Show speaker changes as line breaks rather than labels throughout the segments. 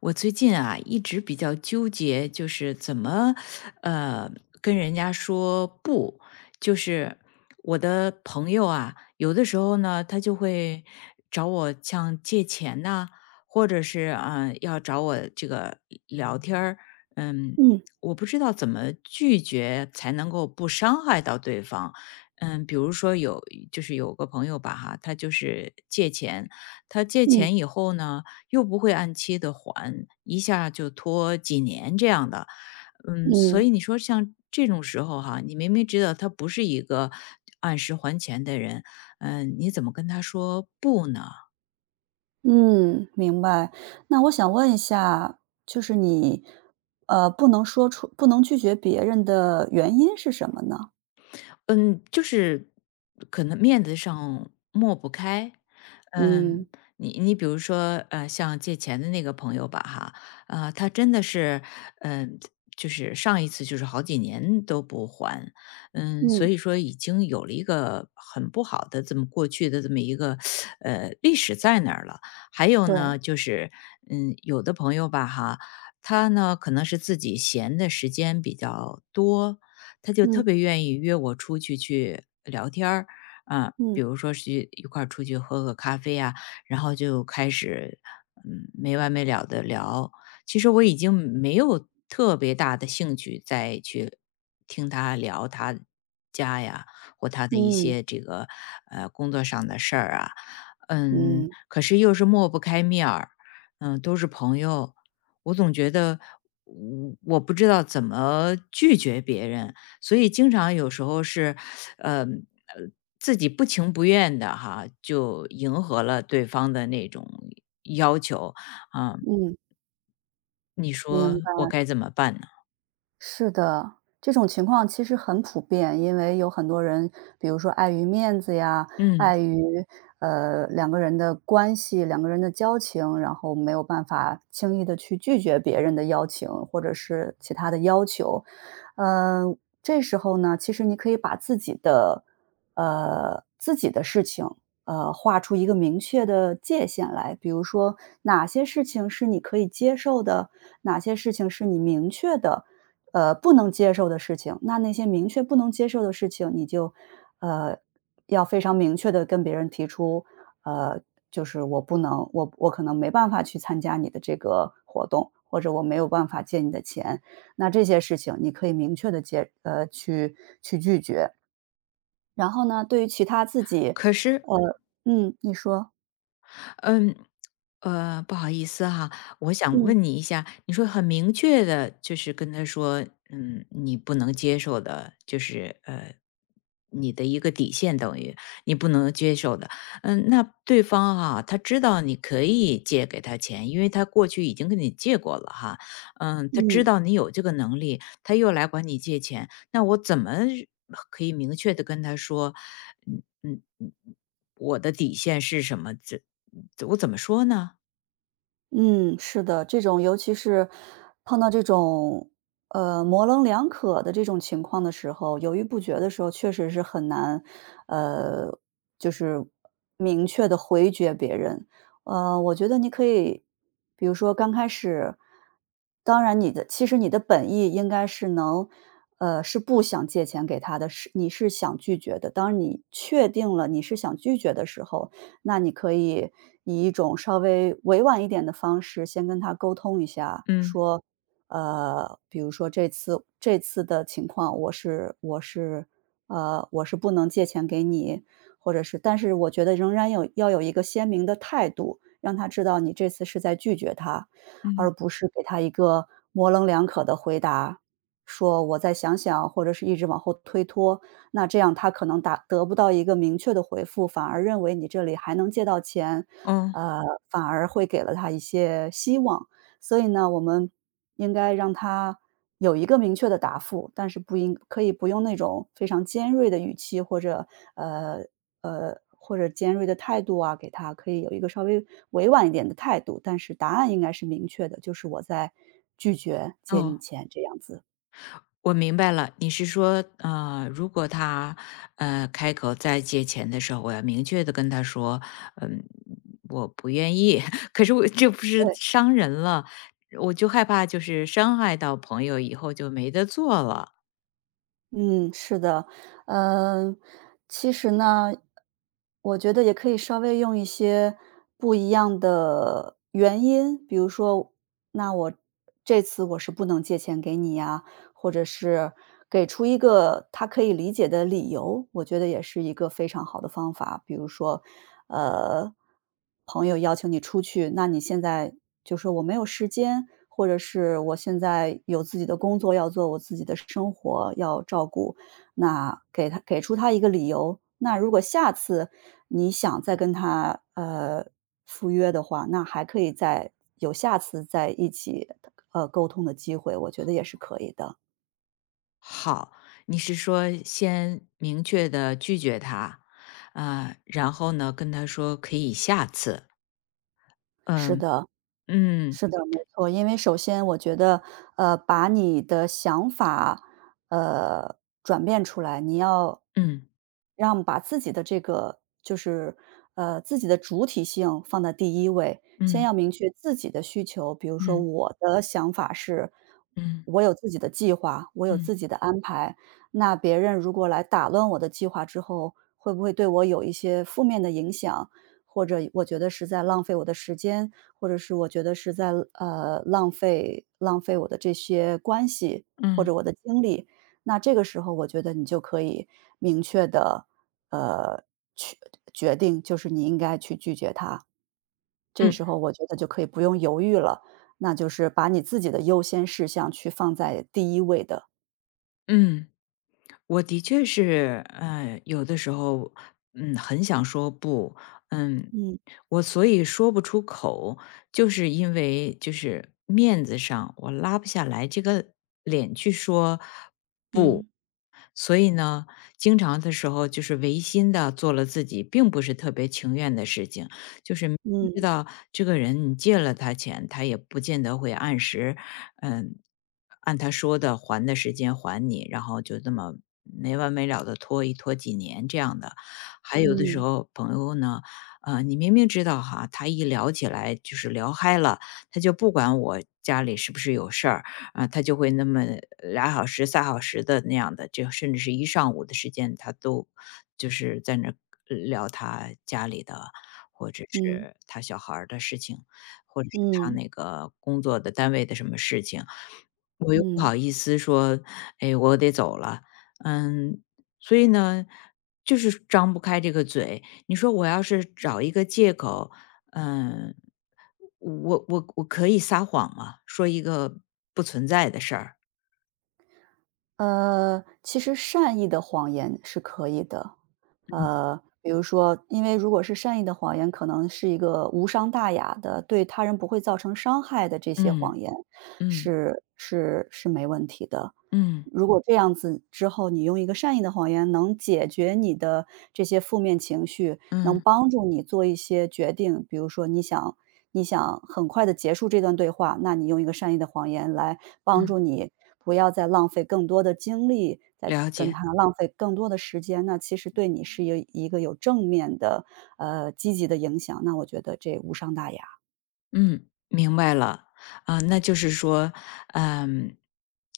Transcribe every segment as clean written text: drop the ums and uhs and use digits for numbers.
我最近啊一直比较纠结，就是怎么呃跟人家说不。就是我的朋友啊，有的时候呢，他就会找我像借钱呐、或者是啊、要找我这个聊天儿，嗯。
嗯
我不知道怎么拒绝才能够不伤害到对方，嗯，比如说有就是有个朋友吧哈，他就是借钱，他借
嗯
钱以后呢，又不会按期的还，一下就拖几年这样的。嗯，所
嗯
以你说像这种时候哈，你明明知道他不是一个按时还钱的人，嗯，你怎么跟他说不呢？
嗯，明白。那我想问一下，就是你，不能说出不能拒绝别人的原因是什么呢？
嗯，就是可能面子上抹不开。
嗯
嗯，你比如说，像借钱的那个朋友吧，哈，他真的是，嗯、就是上一次就是好几年都不还，嗯，所
嗯，
以说已经有了一个很不好的这么过去的这么一个历史在那儿了。还有
对，
呢，就是嗯，有的朋友吧，哈，他呢可能是自己闲的时间比较多，他就特
嗯
别愿意约我出去去聊天儿，啊，比
嗯
如说是一块儿出去喝个咖啡啊，然后就开始没完没了的聊。其实我已经没有特别大的兴趣再去听他聊他家呀或他的一
嗯
些这个工作上的事儿啊，嗯，
嗯
可是又是抹不开面儿，嗯，都是朋友，我总觉得我不知道怎么拒绝别人，所以经常有时候是，呃呃，自己不情不愿的哈，就迎合了对方的那种要求，啊，
嗯，
你说
明
我该怎么办呢？
是的，这种情况其实很普遍，因为有很多人，比如说碍于面子呀，
嗯，
碍于两个人的关系、两个人的交情，然后没有办法轻易的去拒绝别人的邀请或者是其他的要求。呃，这时候呢，其实你可以把自己的自己的事情画出一个明确的界限来。比如说哪些事情是你可以接受的，哪些事情是你明确的，不能接受的事情。那那些明确不能接受的事情，你就，呃，要非常明确的跟别人提出，呃，就是我可能没办法去参加你的这个活动，或者我没有办法借你的钱。那这些事情你可以明确的去拒绝。然后呢，对于其他自己
可是
你说。
嗯，不好意思哈，我想
嗯。
问你一下，你说很明确的，就是跟他说，嗯，你不能接受的，就是你的一个底线，等于你不能接受的。嗯，那对方哈，他知道你可以借给他钱，因为他过去已经跟你借过了哈。嗯，他知
嗯。
道你有这个能力，他又来管你借钱，那我怎么可以明确的跟他说，嗯嗯嗯，我的底线是什么？这我怎么说呢？
嗯，是的，这种尤其是碰到这种，模棱两可的这种情况的时候，犹豫不决的时候，确实是很难，呃，就是明确的回绝别人。我觉得你可以，比如说刚开始，当然其实你的本意应该是能是不想借钱给他的，你是想拒绝的。当你确定了你是想拒绝的时候，那你可以以一种稍微委婉一点的方式先跟他沟通一下，
嗯。
说，比如说这次的情况，我是不能借钱给你，或者是，但是我觉得仍然要有一个鲜明的态度，让他知道你这次是在拒绝他，而
嗯。
不是给他一个模棱两可的回答，说我再想想，或者是一直往后推脱。那这样他可能达得不到一个明确的回复，反而认为你这里还能借到钱，
哦
呃，反而会给了他一些希望。所以呢，我们应该让他有一个明确的答复，但是不应可以不用那种非常尖锐的语气或者，呃，或者尖锐的态度啊，给他可以有一个稍微委婉一点的态度，但是答案应该是明确的，就是我在拒绝借你
哦，
钱这样子。
我明白了，你是说，如果他，开口再借钱的时候，我要明确的跟他说，嗯，我不愿意，可是我这不是
对。
伤人了，我就害怕就是伤害到朋友以后就没得做了。
嗯，是的，嗯，其实呢，我觉得也可以稍微用一些不一样的原因，比如说，那我这次我是不能借钱给你呀，或者是给出一个他可以理解的理由，我觉得也是一个非常好的方法。比如说，呃，朋友邀请你出去，那你现在就说我没有时间，或者是我现在有自己的工作要做，我自己的生活要照顾，那给出他一个理由。那如果下次你想再跟他赴约的话，那还可以再有下次在一起沟通的机会，我觉得也是可以的。
好，你是说先明确的拒绝他，啊，然后呢，跟他说可以下次。嗯，嗯，
是的，没错。因为首先我觉得，把你的想法，呃，转变出来，你要
嗯，
让把自己的这个就是，自己的主体性放在第一位，先
嗯，
要明确自己的需求。比如说
嗯，
我的想法是，
嗯，
我有自己的计划，我有
嗯，
自
嗯，
己的安排。那别人如果来打乱我的计划之后，会不会对我有一些负面的影响，或者我觉得是在浪费我的时间，或者是我觉得是在浪费我的这些关系或
嗯，
者我的精力，那这个时候我觉得你就可以明确的呃去决定，就是你应该去拒绝他。这
嗯
时候我觉得就可以不用犹豫了，那就是把你自己的优先事项去放在第一位的。
嗯。我的确是，嗯，有的时候，嗯，很想说不，嗯，
嗯
我所以说不出口，就是因为就是面子上我拉不下来这个脸去说不，
嗯
所以呢，经常的时候就是违心的做了自己并不是特别情愿的事情，就是明知
嗯
道这个人你借了他钱，他也不见得会按时嗯，按他说的还的时间还你，然后就这么没完没了的拖几年这样的。还有的时
嗯
候朋友呢，你明明知道哈，他一聊起来就是聊嗨了，他就不管我家里是不是有事儿啊，他就会那么俩小时、仨小时的那样的，就甚至是一上午的时间，他都就是在那儿聊他家里的或者
嗯
是他小孩儿的事情。或者是
嗯
他
嗯
那个工作的单位的什么事情，我又不好
嗯。
意思说，哎，我得走了，嗯，所以呢，就是张不开这个嘴。你说我要是找一个借口，嗯，我可以撒谎吗？说一个不存在的事儿，
其实善意的谎言是可以的。比如说，因为如果是善意的谎言，可能是一个无伤大雅的，对他人不会造成伤害的这些
嗯
谎言，
嗯
是没问题的。
嗯
如果这样子之后，你用一个善意的谎言能解决你的这些负面情绪，能
嗯
帮助你做一些决定。比如说你想很快的结束这段对话，那你用一个善意的谎言来帮
嗯，
助你，不要再浪费更多的精力，再
了
跟
解。
他浪费更多的时间，那其实对你是有一个有正面的，积极的影响，那我觉得这无伤大雅。
嗯，明白了。啊，那就是说，嗯，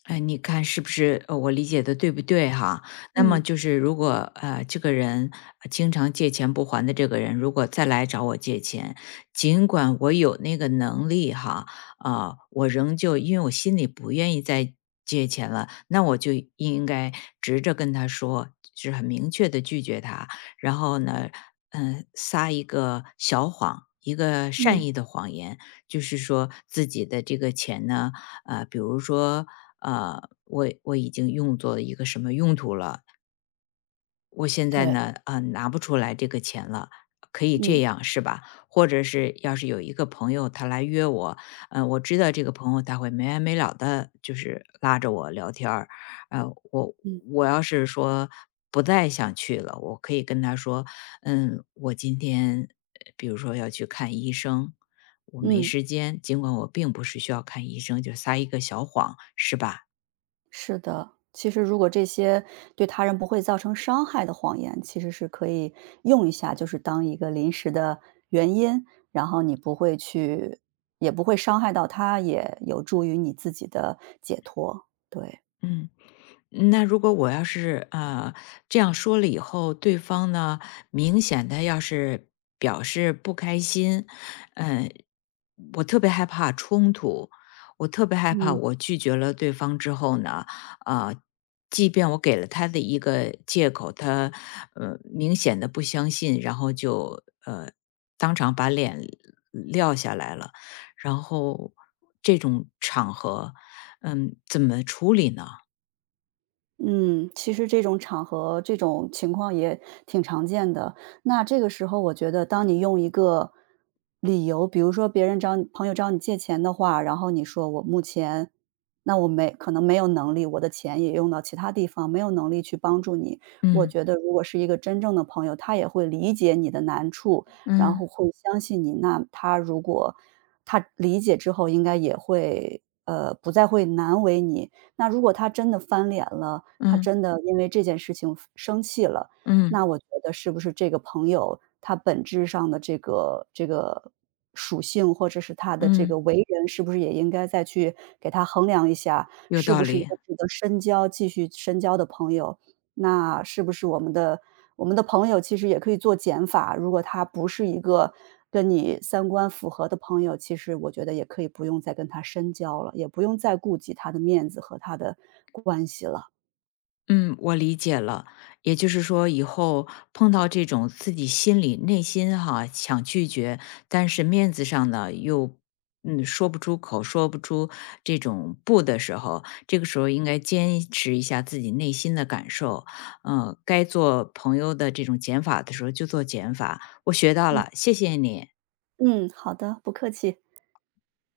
你看是不是我理解的对不对哈？那么
嗯，
就是如果这个人经常借钱不还的这个人，如果再来找我借钱，尽管我有那个能力哈，啊，我仍旧因为我心里不愿意再借钱了，那我就应该直着跟他说，就是很明确的拒绝他。然后呢，嗯，撒一个小谎，一个善
嗯，
意的谎言，就是说自己的这个钱呢，比如说，呃，我已经用作一个什么用途了，我现在
对，
呢，啊，拿不出来这个钱了，可以这
嗯，
样是吧？或者是要是有一个朋友他来约我，嗯，我知道这个朋友他会没完没了的，就是拉着我聊天儿，呃，我
嗯，
我要是说不再想去了，我可以跟他说，嗯，我今天比如说要去看医生，我没
嗯。
时间，尽管我并不是需要看医生，就撒一个小谎，是吧？
是的，其实如果这些对他人不会造成伤害的谎言，其实是可以用一下，就是当一个临时的原因，然后你不会去，也不会伤害到他，也有助于你自己的解脱。对，
嗯。那如果我要是这样说了以后，对方呢明显的要是表示不开心，嗯、我特别害怕冲突，我特别害怕
嗯。
我拒绝了对方之后呢，啊、即便我给了他的一个借口，他明显的不相信，然后当场把脸撂下来了，然后这种场合，嗯，怎么处理呢？
嗯，其实这种场合、这种情况也挺常见的。那这个时候，我觉得当你用一个理由，比如说别人朋友找你借钱的话，然后你说我目前，那我没可能没有能力，我的钱也用到其他地方，没有能力去帮助你。我
嗯。
觉得如果是一个真正的朋友，他也会理解你的难处，然后
嗯
会相信你。那他如果他理解之后，应该也不再会难为你。那如果他真的翻脸了，他
嗯
真的因为这件事情生气了，
嗯
那我觉得是不是这个朋友他本质上的这个属性，或者是他的这个
嗯，
为人，是不是也应该再去给他衡量一下，
有
是不
道
是一
理。
个值得深交、继续深交的朋友？那是不是我们的朋友其实也可以做减法，如果他不是一个跟你三观符合的朋友，其实我觉得也可以不用再跟他深交了，也不用再顾及他的面子和他的关系了。
嗯，我理解了。也就是说，以后碰到这种自己心里内心哈想拒绝，但是面子上呢又说不出这种不的时候，这个时候应该坚持一下自己内心的感受。嗯、该做朋友的这种减法的时候就做减法。我学到
嗯
了，谢谢你。
嗯，好的，不客气。